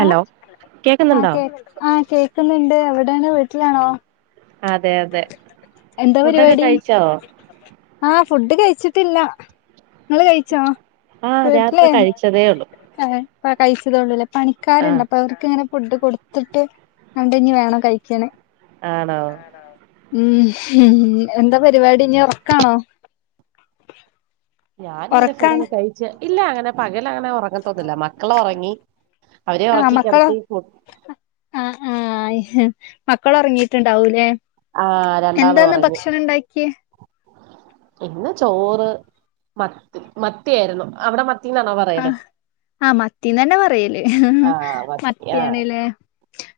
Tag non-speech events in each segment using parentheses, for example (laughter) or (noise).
ആ ആ കേക്കുന്നുണ്ടോ കേ ആഹ് കേക്കുന്നുണ്ട് എവിടെണ് വീട്ടിലാണോ അതെ അതെ എന്താ ഫുഡൊക്കെ പരിപാടി കഴിച്ചോ ആഹ് ഫുഡ് കഴിച്ചിട്ട് പത്തില്ല നിങ്ങള് കഴിച്ചോ ആഹ് വീട്ടിലേ ഞാൻപ്പ കഴിച്ചതേ ഉള്ളൂ അ കഴിച്ചതള്ളൂല്ലേ ആഹ് പണിക്കാരുണ്ട് അപ്പ അവർക്ക് ഇങ്ങനെ ഫുഡ് കൊടുത്തിട്ട് രണ്ടഞ് വേണം കഴിക്കണം ആണോ ഉം എന്താ പരിപാടി ഇനി ഒറക്കാണോ ഞാന് ഇവിടെ ഫുഡ് കഴിച്ച് ഇല്ല അങ്ങനെ പക അങ്ങനെ ഒറങ്ങതൊന്നില്ല മക്കളെ ഉറങ്ങി അവരെ ഒറക്കി കിടത്തി ആഹ് മക്കള ഒറങ്ങിട്ടുണ്ടാവൂലേ ആഹ് രണ്ടാളും എന്താന്ന ഉറങ്ങി ഭക്ഷണം ഉണ്ടാക്കിയ ഇന്ന് ചോറ് മത്തി മത്തിയായിരുന്നു അവിടെ മത്തി ആ ആന് മത്തിന്ന് തന്നെ പറയലേ ആഹ് മത്തി ആഹ് മത്തിയാണല്ലേ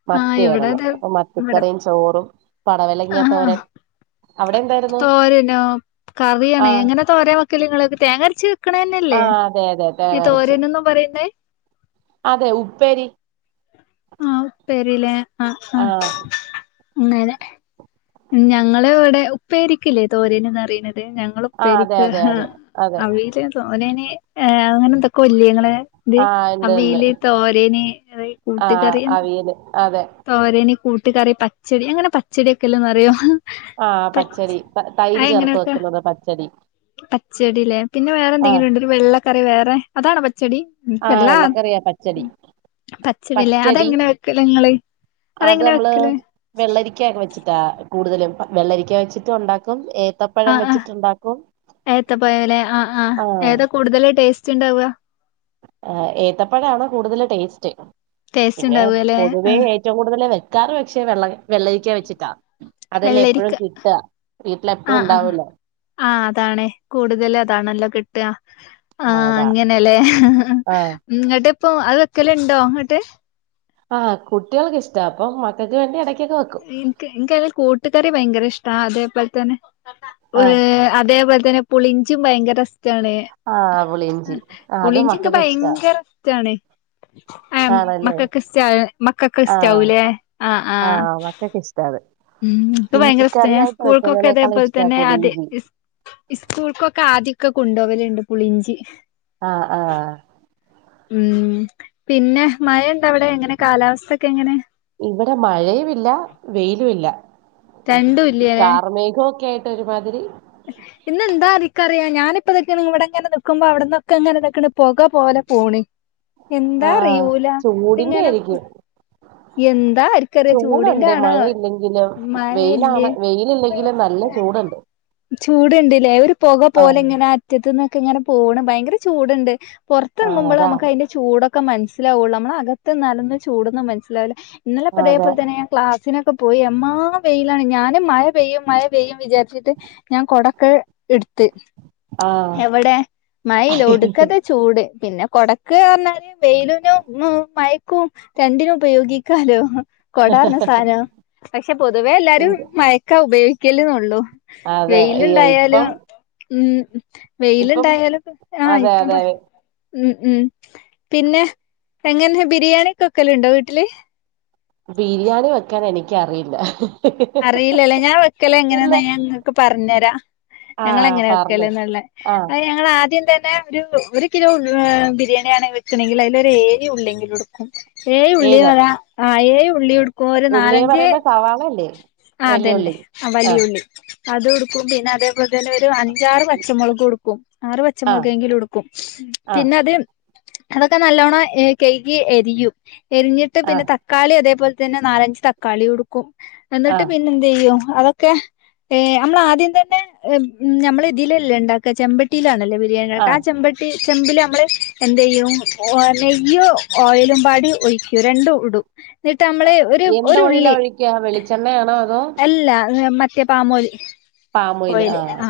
മത്തിയായിരുന്നു അപ്പൊ മത്തിക്കറിയും ചോറും പടവലങ്ങാ ആഹ് തോരൻ അവിടെ എന്തായിരുന്നു തോരനോ കറിയണ ആഹ് എങ്ങനെ തോരൻ വെക്കല് നിങ്ങളക്കെ തേങ്ങരച്ച് ക്കണ തന്നെയല്ലേ ആഹ് അതെ അതെ ഈ തേങ്ങ അരച്ച് തോരനൊന്നും പറയുന്നേ അതെ ഉപ്പേരി ലെആ ആ ആഹ് അങ്ങെനെ ഞങ്ങളെ ഇവിടെ ഉപ്പായിരിക്കില്ലേ തോരേനന്ന്റിയുന്നത് അതെ ഞങ്ങള് ആ അതെ ഉപ്പേരിക്ക് അതെ അതെ അതെ അവിയല് തോരന് അങ്ങനെ എന്തൊക്കെ ഇല്ലേ ങ്ങളെ ഇത് ആ ഇണ്ട് ഇണ്ട് അവീല് തോരന് ആ കൂട്ട്കറി അവിയല് അതെ തോരനി കൂട്ടുകറി പച്ചടി അങ്ങനെ പച്ചടൊക്കെല് അറിയോ ആ പച്ചടി തൈര് ചേർത്ത് വെക്കുന്നത് പച്ചടി പച്ചടിലേ പിന്നെ ആ വേറെന്തെങ്കിലുണ്ടോ ഒരു വെള്ളക്കറി വേറെ അതാണോ പച്ചടി നിക്ക് ആ വല്ല വെള്ളക്കറിയാ പച്ചടി പച്ചടിലേ പച്ചടി അതെങ്ങനെ വെക്കല് നിങ്ങള് അത് നമ്മള് വെള്ളരിക്ക വെച്ചിട്ടാ കൂടുതലും വെള്ളരിക്ക വെച്ചിട്ട് ഉണ്ടാക്കും ഏ ആ ആ ഏത്ത പയം ലേ ആ ആ ഏതാ കൂടുതൽ ടേസ്റ്റ് ണ്ടാവ ഏത്തപ്പഴാണ് കൂടുതൽ ടേസ്റ്റ് ടേസ്റ്റ് പിന്നെ ഉണ്ടാവുകല്ലേ പൊതുവേ ആഹ് ഏറ്റവും കൂടുതൽ വെക്കാറ് പക്ഷെ വെള്ളരി വെള്ളരിക്കാ വെച്ചിട്ടാ അതെല്ലാം വെള്ളരിക്ക എപ്പഴും കിട്ട വീട്ടില് എപ്പഴും ഉണ്ടാവല്ലോ ആ അതാണ് കൂടുതൽ അതാണല്ലോ കിട്ട ട്ടആ ആ അതാ അങ്ങനെലേ ആ ഇന്ന്ട്ട് ഇപ്പൊ അത് വെക്കല്ണ്ടോ ഇങ്ങട്ട് ആ കുട്ടികൾക്ക് ഇഷ്ട അപ്പൊ മക്കക്ക് വേണ്ടി എടക്ക് എനിക്ക് എനക്കയില് കൂട്ടുകറി ഭയങ്കര ഇഷ്ടാ അതേപോലെ തന്നെ ആഹ് അതേപോലെ തന്നെ പുളിഞ്ചീം ഭയങ്കര ഇതാണ് ആഹ് പുളിയിഞ്ചി ആഹ് അത് പുളിഞ്ചിക്ക് മക്കൾക്ക് ഇഷ്ടാ ഭയങ്കര ഇഷ്ടാണ് ആ ആണല്ലേ മക്കക്ക് ഇഷ്ടാവൂലേ മക്കക്ക് ആഹ് ഇഷ്ടാവൂലേ ആ ആ ആഹ് മക്കൾക്ക് ഇഷ്ടാ അത് ഉം ഇക്ക് ഭയങ്കര ഇഷ്ട ഞാൻ ഇഞ്ചിക്കറിയായിട്ട് സ്കൂൾക്കൊക്കെ വെക്കുന്നതിനേക്കാളും അതേപോലെ ഇഷ്ടാ തന്നെ അത് പുളിയിഞ്ചി സ്കൂൾക്കൊക്കെ ആദ്യൊക്കെ കൊണ്ടുവല്ണ്ട് പുളിഞ്ചി ആ ആ ഉം പിന്നെ മഴ എന്താ അവിടെ എങ്ങനെ കാലാവസ്ഥ ഒക്കെ എങ്ങനെ ല്ല വെയിലുല്ല രണ്ടും ഇല്ലേല്ലേ കാർമേഘം ഒക്കെ ആയിട്ട് ഒരുമാതിരി ഇന്നെന്താ ഇക്കറിയ ഞാനിപ്പ ഇവിടെ ഇങ്ങനെ നിക്കുമ്പോ അവിടെന്നൊക്കെ അങ്ങനെ പൊക പോലെ പോണ് ആ എന്താ അറിയൂല ചൂടിന്റെ ഇതിങ്ങനെ ആയിരിക്കും എന്താ ആർക്കറിയാ ചൂടിന്റെ ചൂടുണ്ട് ആണോ മഴയില്ലെങ്കിലും മഴയല്ലേ വെയിലാണ് വെയില് ഇല്ലെങ്കിലും നല്ല നല്ല ചൂടുണ്ട് ചൂടുണ്ടില്ലേ ഒരു പൊക പോലെ ആഹ് ഇങ്ങനെ അറ്റത്തു നിന്നൊക്കെ ഇങ്ങനെ പോണ് ഭയങ്കര ചൂടുണ്ട് ആഹ് പുറത്തെറുങ്ങുമ്പോളാ അതാ മ്മക്ക് അതിന്റെ ചൂടൊക്കെ മനസ്സിലാവുള്ളൂ നമ്മള് അകത്ത് നിന്നാല്ലൊന്നും ചൂടൊന്നും മനസ്സിലാവില്ല ഇന്നെലെ ആ, അതെ ഇപ്പതേപോല തന്നെ ഞാൻ ക്ലാസ്സ്‌ സിനൊക്കെ പോയി എമ്മാ വെയിലാണ് ഞാന് മഴ പെയ്യും മഴ പെയ്യും വിചാരിച്ചിട്ട് ഞാൻ കൊടക്ക എടുത്ത് എവിടെ മഴ ഇല്ല ആഹ് ഒടുക്കത ചൂട് പിന്നെ കൊടക്ക് പറഞ്ഞാല് വെയിലിനും മയക്കും രണ്ടിനും ഉപയോഗിക്കാലോ കൊടാറിഞ്ഞ സാധനം പക്ഷെ പൊതുവേ എല്ലാരും മയക്കാ ഉപയോഗിക്കലന്നള്ളു അതെ ഈ വെയിലുണ്ടായാലും ഇപ്പം ഉം ഇപ്പം വെയിലുണ്ടായാലും ആ അതെ ഇപ്പം അതെ ഉം ഉം പിന്നെ എങ്ങനെ ബിരിയാണി ഒക്ക വെക്കല് ഉണ്ടോ വീട്ടില് ബിരിയാണി വെക്കാൻ എനിക്കറിയില്ല അറിയില്ലല്ലേ ഞാൻ വെക്കല് ഇല്ല എങ്ങനെന്ന് ഞാൻ നിങ്ങക്ക് പറഞ്ഞഞ് തരാം ഞങ്ങള് ആഹ് എങ്ങനെ പറഞ്ഞോ വെക്കല്ന്ന്ള്ള ആഹ് ഞങ്ങള് ആദ്യംതന്നെ പിന്നെ ഒരു ഒരു കിലോ ബിരിയാണിണെങ്കിൽ വെക്കണെങ്കിൽ അതിൽ ഏയ്‌ ഉള്ളെങ്കിലും എടുക്കും ഏയ് ഉള്ളി ഏത് ആ ഏയ് ഉള്ളിയെടുക്കും ഒരു ഉള്ളിന്ന് നാലഞ്ച് പറയുമ്പോ സവാളല്ലേ വലിയ ആതന്നെ ഉള്ളി ആ ആഹ് വലിയുള്ളി അത്ടുക്കും പിന്നെ അതേപോലെ തന്നെ ഒരു അഞ്ചാറ് പച്ചമുളകുംടുക്കും ആറ് ആഹ് പച്ചമുളകെങ്കിലും ഉടുക്കും ആഹ് പിന്നെ അത് അതൊക്കെ നല്ലോണ്ണം കെയ്കി എരിയും എരിഞ്ഞിട്ട് പിന്നെ ആഹ് തക്കാളി അതേപോലെ തന്നെ നാലഞ്ച് തക്കാളി എടുക്കും എന്നിട്ട് ആഹ് പിന്നെ എന്തെയ്യും അതൊക്കെ ഹ ഏ നമ്മൾ ആദ്യം തന്നെ നമ്മള ഇതിലല്ലേ ഉണ്ടാക്കാ ചെമ്പട്ടിയിലല്ലേ ബിരിയാണ ട്ടാ ആ ആഹ് ചെമ്പട്ടി ചെമ്പില് നമ്മള് എന്ത് ചെയ്യും ഒ നെയ്യ് ഓയിലും പാടി ഒഴിക്കൂ രണ്ടും ഇടും എന്നിട്ട് അമ്ള് ഒരു ഒരു ഉള്ളി ച്ചെണ്ണ ആണോ അല്ല മറ്റേ പാമൂലി പാമോയില് കോഴല ആഹ് ആ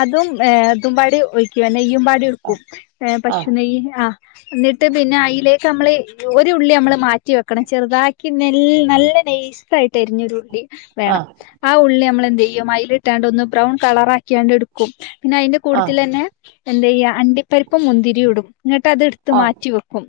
അതും ഏ് അതും പാടി ഒഴിക്ക നെയ്യും പാടി എടുക്കുംഏ ആഹ് പശു നെയ്യ് ആ. എന്നിട്ട് പിന്നെ അയിലേക്ക് നമ്മള് ഒരു ഉള്ളി നമ്മള് മാറ്റി വെക്കണം ചെറുതാക്കി നെ നല്ല നൈസയിട്ട് അരിഞ്ഞരുള്ളി വേണം ആഹ് ആ ഉള്ളി നമ്മൾ എന്ത് ചെയ്യും അതിലിട്ടാണ്ട് ഒന്ന് ബ്രൗൺ കളറ ആക്കിയാണ്ട് എടുക്കും. പിന്നെ അയിന്റെ ആഹ് കൂട്ടത്തിലന്നെ എന്ത ചെയ്യ അണ്ടിപ്പരിപ്പ് മുന്തിരി ഇടും ങ്ങിട്ട് അത് എടുത്ത് ആഹ് മാറ്റി വെക്കും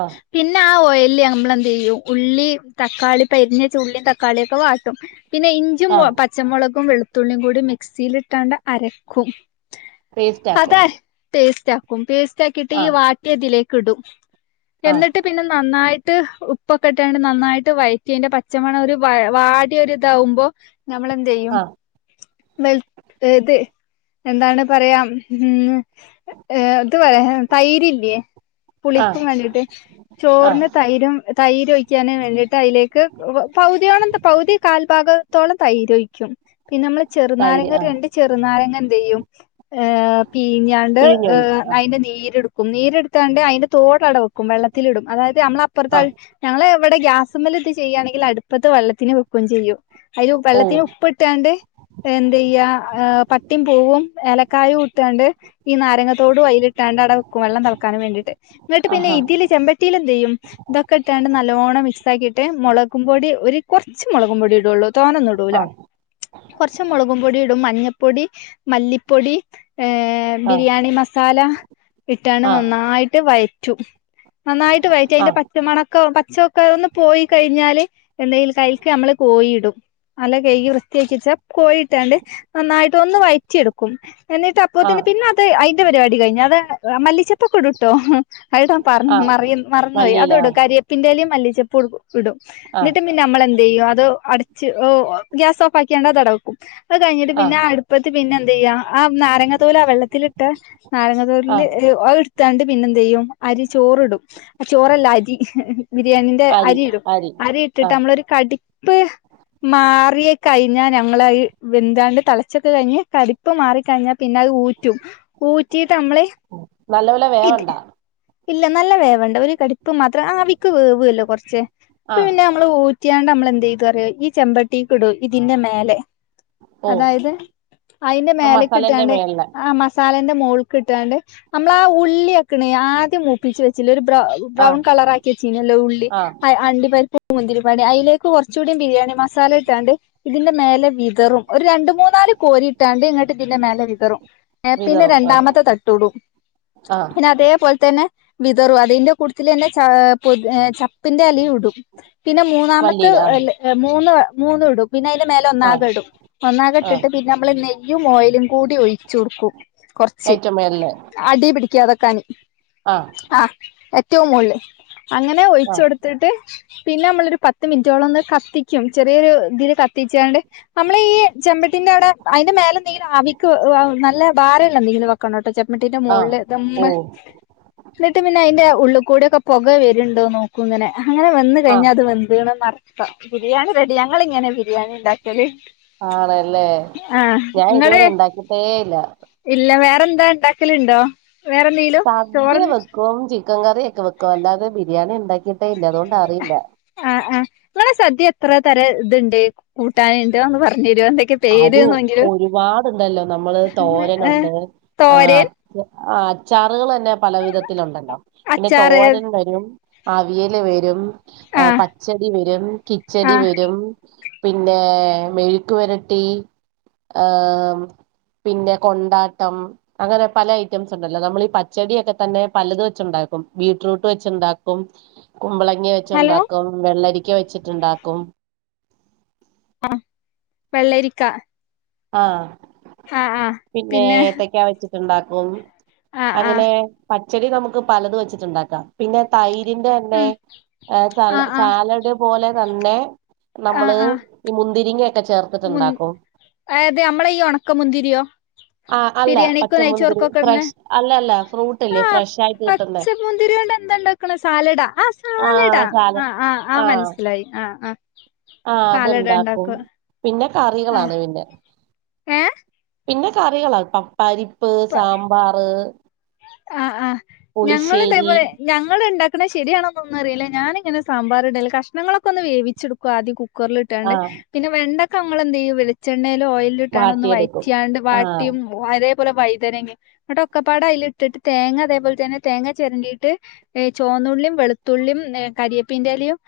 ആഹ് പിന്നെ ആ ഒ വല്ല്യ നമ്മളെന്ത് യ്യും ഉള്ളി തക്കാളി പെരിഞ്ഞെച്ച ഉള്ളിയും തക്കാളിയ ഒക്കെ വാട്ടും പിന്നെ ഇഞ്ചും ആഹ് പച്ചമുളകും വെളുത്തുള്ളിയും കൂടി മിക്സിലിട്ടാണ്ട് അരക്കും പേസ്റ്റ് ആക്കും അതെ പേസ്റ്റ് ആക്കും പേസ്റ്റ് ആക്കിട്ട് ഈ ആഹ് വാട്ടിയതിലേക്ക് ഇടും ആഹ് എന്നിട്ട് പിന്നെ നന്നായി ഇട്ട് ഉപ്പൊക്കെ ഇട്ടണ്ട് നന്നായിട്ട് വഴറ്റി അതിന്റെ പച്ചമണ ഒരു വ വാടിതരാകുബോ - നമ്മളെന്ത്യ്യും ആഹ് അതെ എന്താണ് പറയാം ഉം ഏഹ് ഇത് പറയാ തൈര്ല്ല്യെ ആഹ് പുളിക്കും വേണ്ടീട്ട് ആഹ് ചോറിന് തൈരും തൈരൊഴിക്കു വേണ്ടിട്ട് അതിലേക്ക് പൗതിയോളം പൗതി കാൽഭാഗത്തോളം തൈരൊഴിച്ചും പിന്നെ നമ്മള് തൈര് ചെറുനാരങ്ങ ആഹ് രണ്ട് ചെറുനാരങ്ങ എന്തയ്യും ഏഹ് പീഞ്ഞാണ്ട് പിഴിഞ്ഞൊഴിക്കും ആഹ് അതിന്റെ നീരെടുക്കും നീരെടുത്താണ്ട് അയിന്റെ തോട് അട വെക്കും വെള്ളത്തിലിടും അതായത് നമ്മള് അപ്പുറത്തെ ആഹ് ഞങ്ങള് ഇവിടെ ഗ്യാസ്മ്മൽ ഇത് ചെയ്യാണെങ്കിൽ അടുപ്പത്ത് വെള്ളത്തിന് വെക്കു ചെയ്യും അയില് ഓ വെള്ളത്തിന് ഉപ്പിട്ടാണ്ട് എന്തയ്യ ഏഹ് പട്ടിം പൂവും ഏലക്കായും ഇട്ടാണ്ട് ഈ നാരങ്ങത്തോടും അയിലിട്ടാണ്ട് വള്ളം തളക്കാവേണ്ടീട്ട് എന്നിട്ട് പിന്നെ ആഹാ ഇതിൽ ചെമ്പട്ടിയിലൽ എന്തെയ്യും ഇതൊക്കെ ഇട്ടാണ്ട് നല്ലോണം മിക് ട്ട് മുളകും പൊടി ഒരു കുറച്ച് മുളകുപൊടി ഇടള്ളൂ തോനൊന്നും ഇടൂല ആഹ് മുളകുപൊടിടും മഞ്ഞപ്പൊടി മല്ലിപ്പൊടി ഏഹ് ആഹ് ബിരിയാണി മസാല- ഇട്ടാണ്ട് ആ നന്നായിട്ട് വഴറ്റും നന്നായിട്ട് വയറ്റു ആ അതിന്റെ പച്ചമണക്ക ചൊക്ക അതൊന്ന് പോയി കഴിഞ്ഞാല് എന്തെങ്കും കൈക്ക് നമ്മള് കോയിടും നല്ല കൈകി വൃത്തിയാച്ചിട്ട് കോയിട്ടാണ്ട് നന്നായിട്ട് ഒന്ന് വഴറ്റിയെടുക്കും എന്നിട്ട് അപ്പോ ആ തന്നെ പിന്നെ അത് അയി ൻ്റെ പരിപാടി കയിഞ്ഞു അത് മല്ലിച്ചപ്പൊക്കെടൂട്ടോ ആയിടാ പറ ആ മറ മറന്ന് പോയി അത് മല്ലിയില ഇടും കരിയപ്പിന്റെലും മല്ലിച്ചപ്പ് ഇടും ആ എന്നിട്ട് പിന്നെ നമ്മളെന്ത്യ്യും അത് അടച്ച് ഓ ഗ്യാസ് ഓഫാക്ക്യണ്ട് അത് അടക്കും അത് കഴിഞ്ഞിട്ട് ആ പിന്നെ അടുപ്പത്തി പിന്നെ എന്തയ്യാ ആ നാരങ്ങ തോല് ആ വെള്ളത്തിലിട്ട നാരങ്ങ ആ തോല് എടുത്താണ്ട് പിന്നെ എന്തയ്യും അരി ചോ ചോറ്ടും ആ ചോറല്ല അരി ബിരിയാണിന്റെ അരി ഇടും അരി ആ ഇട്ടിട്ട് നമ്മളരു കടി (inaudible) മാറിയെ കഴിഞ്ഞാ വെന്താണ്ട് തളാച്ചൊക്കെ കഴഞ് കരിപ്പ് മാറിക്കഴിഞ്ഞ പിന്നെത്ഊ റ്റും ഊറ്റിട്ട് അമ്മള് നല്ലപോലെ ഇത് വേവണ്ട ഇല്ല നല്ല വേവണ്ട ഒരു കടുപ്പ് മാത്രം ആ വിക്ക് വേവല്ലോ കുറച്ച് ആ അപ്പ പിന്നെ നമ്മള് ഊ റ്റിയാണ്ട് നമ്മളന്ത് ചെയത്റിയോ ഈ ചെമ്പട്ടീക്ക്ടൂ ഇതിന്റെ മേലെ ഓ അതായത് അയിന്റെ ആ മേലക്ക് മസാലേൻ്റെ ഇട്ടാണ്ട് മേളിൽ ആ മസാല മോൾക്കിട്ടാണ്ട് നമ്മള ആ ഉള്ളിക്ക ആദ്യംമൂപ്പിച് വെചില്ലേ ഒരു ബ്രൊ ആ ബ്രൗൺ കളറാക്കി വചിനല്ലോ ഉള്ളി ആ അണ്ടിപരി മുന്തിരിപ്പാടി അയിലേക്ക് കുറച്ചുകൂടി ബിരിയാണി മസാലട്ടാണ്ട് ഇതിന്റെ മേലെ വിതറും ഒരു രണ്ടു മൂന്നാല് കോരി ഇട്ടാണ്ട് ഇങ്ങോട്ട് ഇതിൻ്റെ മേലെ വിതറും ഏഹ് പിന്നെ വിതറും ആ രണ്ടാമത്തെ തട്ടൂടും ആ പിന്നെ അതേപോലതന്നെ വിതറു അതിന്റെ കൂട്ടത്തിൽ തെന്നെ പൊതീന ചപ്പ് (unintelligible) പിന്റെ അലി ഇടും പിന്നെ മൂന്നാമത്ത് മല്ലിയില ആ മൂന്ന് മൂന്ന് ഇടും പിന്നെ അതിന്റെ മേലെ ഒന്നാ ആ ടും ആ നന്നകട്ടിട്ട് പിന്നെ നമ്മള് നെയ്യും ഓയിലും കൂടി ഒഴിച്ചുകൊടുക്കും കൊറച്ച് ഏറ്റവും മേളിൽ അടി പിടിക്കാതെ നിക്കാന് ആ ഏറ്റവും മോള്ളില് അങ്ങനെ ആ ഒഴിച്ച കൊടുത്തിട്ട് പിന്നെ നമ്മളൊരു പത്ത് മിനിറ്റോളം ഒന്ന് കത്തിക്കും ചെറിയൊരു ഇതില് കത്തിച്ചണ്ട് നമ്മള ഈ ചെമ്പട്ടിന്റെ അവിടെ അതിന്റെ മേലെന്തെങ്കിലും ആവിക്ക് നല്ല ഭാരമല്ല എന്തെങ്കിലും വെക്കാനൊട്ടോ ചെമ്പട്ടിന്റെ ആ മുകളില് ദം ഓ എന്നിട്ട് പിന്നെ അതിന്റെ ഉള്ള് കൂടെയൊക്കെ പുകെ വരുന്നുണ്ടോ നോക്കും ഇങ്ങനെ അങ്ങനെ വന്ന് ആ കഴിഞ്ഞാൽ അത് വെന്ത് ആഹ് ബിരിയാണി റെഡി ഞങ്ങൾങ്ങനെ ബിരിയാണി ഉണ്ടാക്കിയല് ആണല്ലേ ഞാൻ ഇങ്ങള് ഇതുവരെ ഇണ്ടാക്കിയിട്ടേയില്ല (unintelligible) ന്താ ഉണ്ടാക്കലുണ്ടോ വേറെന്തെലും സദ്യ ചോറിന് വെക്കും ചിക്കൻ കറിയൊക്കെ വെക്കും അല്ലാതെ ബിരിയാണി ഉണ്ടാക്കിയിട്ടേ ഇല്ല അതുകൊണ്ട് അറിയില്ല ആഹ് ആഹ് നിങ്ങെ സദ്യ എത്ര തരം ഇത്ണ്ട് കൂട്ടാനുണ്ട് അതൊന്നും പറഞ്ഞു തരുമോ എന്തൊക്കെ അത് പേര്ന്നെങ്കിലും ഒരുപാടുണ്ടല്ലോ നമ്മള് ഏഹ് തോരനുണ്ട് ആഹ് തോരൻ അഹ് അച്ചാറുകൾ തന്നെ പല വിധത്തിലുണ്ടല്ലോ പിന്നെ അച്ചാറ് തോരൻ വരും അവിയാല് വരും ആഹ് പച്ചടി വരും കിച്ചടി ആഹ് വരും പിന്നെ മെഴുക്കിവരട്ടി ഹ പിന്നെ കൊണ്ടാട്ടം അങ്ങനെ പല ഐറ്റംസ് ഉണ്ടല്ലോ നമ്മൾ ഈ പച്ചടിയൊക്കെതന്നെ പലത് വെച്ചുണ്ടായി ബീട്രൂട്ട് വെച്ചണ്ടാക്കും കുമ്പളങ്ങി ഹലോ വെച്ചുണ്ടാക്കും വെള്ളരിക്ക വെച്ചിട്ടുണ്ടാക്കും ആഹ വെള്ളരിക്ക ആഹ ആഹ് ആഹ് പിന്നെ ഏത്തക്കാ വെചച്ച് ഇണ്ടാകും ആഹ് അങ്ങനെ ആഹ് പച്ചടി നമുക്ക് പലത് വെച്ചിട്ടുണ്ടാക്കാം പിന്നെ തൈ ഇതിന്റതന്നെ ഉം സ ആഹ് ആഹ് സാലഡ് പോലെ തന്നെ ആഹ് നമ്മള് ആഹ് ഈ മുന്തിരിങ്ങൊക്കെ ചേർത്തിട്ടുണ്ടാക്കും ആയത് നമ്മളെ ഈ ഉണക്ക മുന്തിരിയോ ആ അല്ല ബിരിയാണിക്കോ പച്ചമുന്തിരി നെയച്ചോർക്കോ ഇടുന്ന ഫ്രഷ് അല്ല അല്ല ഫ്രൂട്ട് ഇല്ലേ ആ ഫ്രഷ് ആയിട്ട് കിട്ടുന്നേ പച്ചമുന്തിരി എന്താണ്ടാക്കുന്നെ സാലഡ ആ സാലഡ ആ ആ ആ മനസ്സിലായി ആ ആ സാലഡ് അതുണ്ടാകും ഉണ്ടാക്കുക പിന്നെ ആ കറികളാണ് പിന്നെ ഏഹ് പിന്നെ കറികള പ പപ്പരിപ്പ് സാമ്പാർ ആ ആ ഞങ്ങൾ ഇതേപോലെ ഞങ്ങൾ ഇണ്ടാക്ക ശരിയാണെന്നൊന്ന അറിയില്ല ഞാനിങ്ങനെ ഇടയില്ല കാശ്നങ്ങൾ ഒകെ വേവിച്ചെടുക്കും ആദ്യം ആ കുക്കറിലിട്ടാണ്ട് പിന്നെ വെണ്ടൊക്കെ അങ്ങൾ എന്ത് ചെയ്യും വെളിച്ചെണ്ണ ഓയി ഇട്ടാണ്ട് ഒന്ന് വാട്ടിയെടുക്കും വയാട്ട്യാ ണ്ട് ആ വാട്ടിയും അതേപോലെ വൈതന എന്നിട്ട് ഒക്കെപ്പാട അയില് ഇട്ടിട്ട് തേങ്ങ അതേപല തന്നെ തേങ്ങ ചിരണ്ടിയിട്ട് ചോന്നുള്ളിയും വെളുത്തുള്ളിയും കരിയപ്പീന്റെ ലയും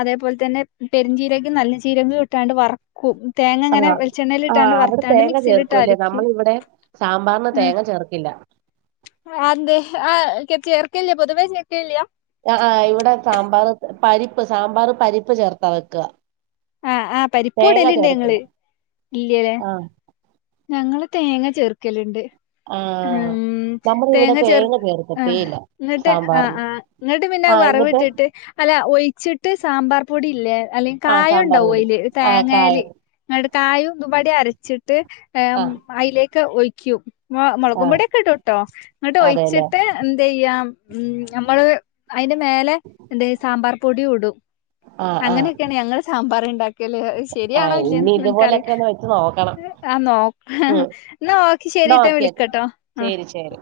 അതേപോലെ തന്നെ പേരിൻചീരകം നല്ല ചീരും ഇട്ടാണ്ട് വറക്കും തേങ്ങ ആഹ് അങ്ങനെ വെളിച്ചെണ്ണൽ ആഹ് ഇട്ടാണ്ട് അവിടെ വറുത്താണ്ട് തേങ്ങ ചേർക്കൂല്ലേ മിക്സിയിലിട്ടായിരിക്കും നമ്മളിവിടെ സാമ്പാറിന് ആ തേങ്ങ ചേർക്കില്ല അന്തെ ആഹ കത്തി എർക്കള്ളിയാ പൊതുവെ എക്കിയാ (unintelligible) ആ ഇവിടെ സാമ്പാർ പരിപ്പ് സാമ്പർ പരിപ്പ് ചേർത്താ വെക്കുക ആ ആ തേങ്ങ പരിപ്പുമിടല്ലിട്ട് ചേർക്കില്ല ഞങ്ങള് ഇല്ലല്ലേ ആഹ് ഞങ്ങള് തേങ്ങ ചെർക്കലുണ്ട് ഉ ആഹ് നമ്മുടെ ഇവിടെ തേങ്ങ ചേർത്ത് ആ ചേർക്കത്തേയില്ല എന്നിട്ട് ആ സാമ്പാറിന് ആ എന്നിട്ട് ആഹ് എന്നിട്ട് വറവിട്ടിട്ട് അല്ല ഒഴിച്ചിട്ട് സാമ്പാർപൊടിയില്ലേ അല്ലെങ്കിൽ ആഹ് കായം ണ്ടോ സാമ്പാർ പൊടി അല് ആഹ് തേങ്ങല് കായം നിടെ കായപടി (unintelligible) അരച്ചിട്ട് ആഹ് അതിലേക്ക് ഒക്കെ ഒയ്ക്കും ആഹ് മുളക്പൊടിയൊക്കെ ഇടും ട്ടോ എന്നിട്ട് അതെല്ലേ ഒഴിച്ചിട്ട് എന്ത ചെയ്യ ഉ നമ്മള് അ അതിന്റെ മേലെ സാമ്പാർ ആഹ് ആഹ് പൊടിയുമിടുംഅങ്ങനെയൊക്കെയാണ് ഞങ്ങൾ സാമ്പാർണ്ടാക്ക ല്ലേ ശരിയാണോ ആഹ് ഇല്ലേ ഇനി ഇതുപോലെയൊക്കെ ഒന്ന് വെച്ച് നോക്കണം എനിക്കാറില്ല നോ ഉം ഒകെ ശരി എന്നാ ശരിട്ടാ ഓക്കെ വിളിക്കാട്ടാ ആ ശരി ശരി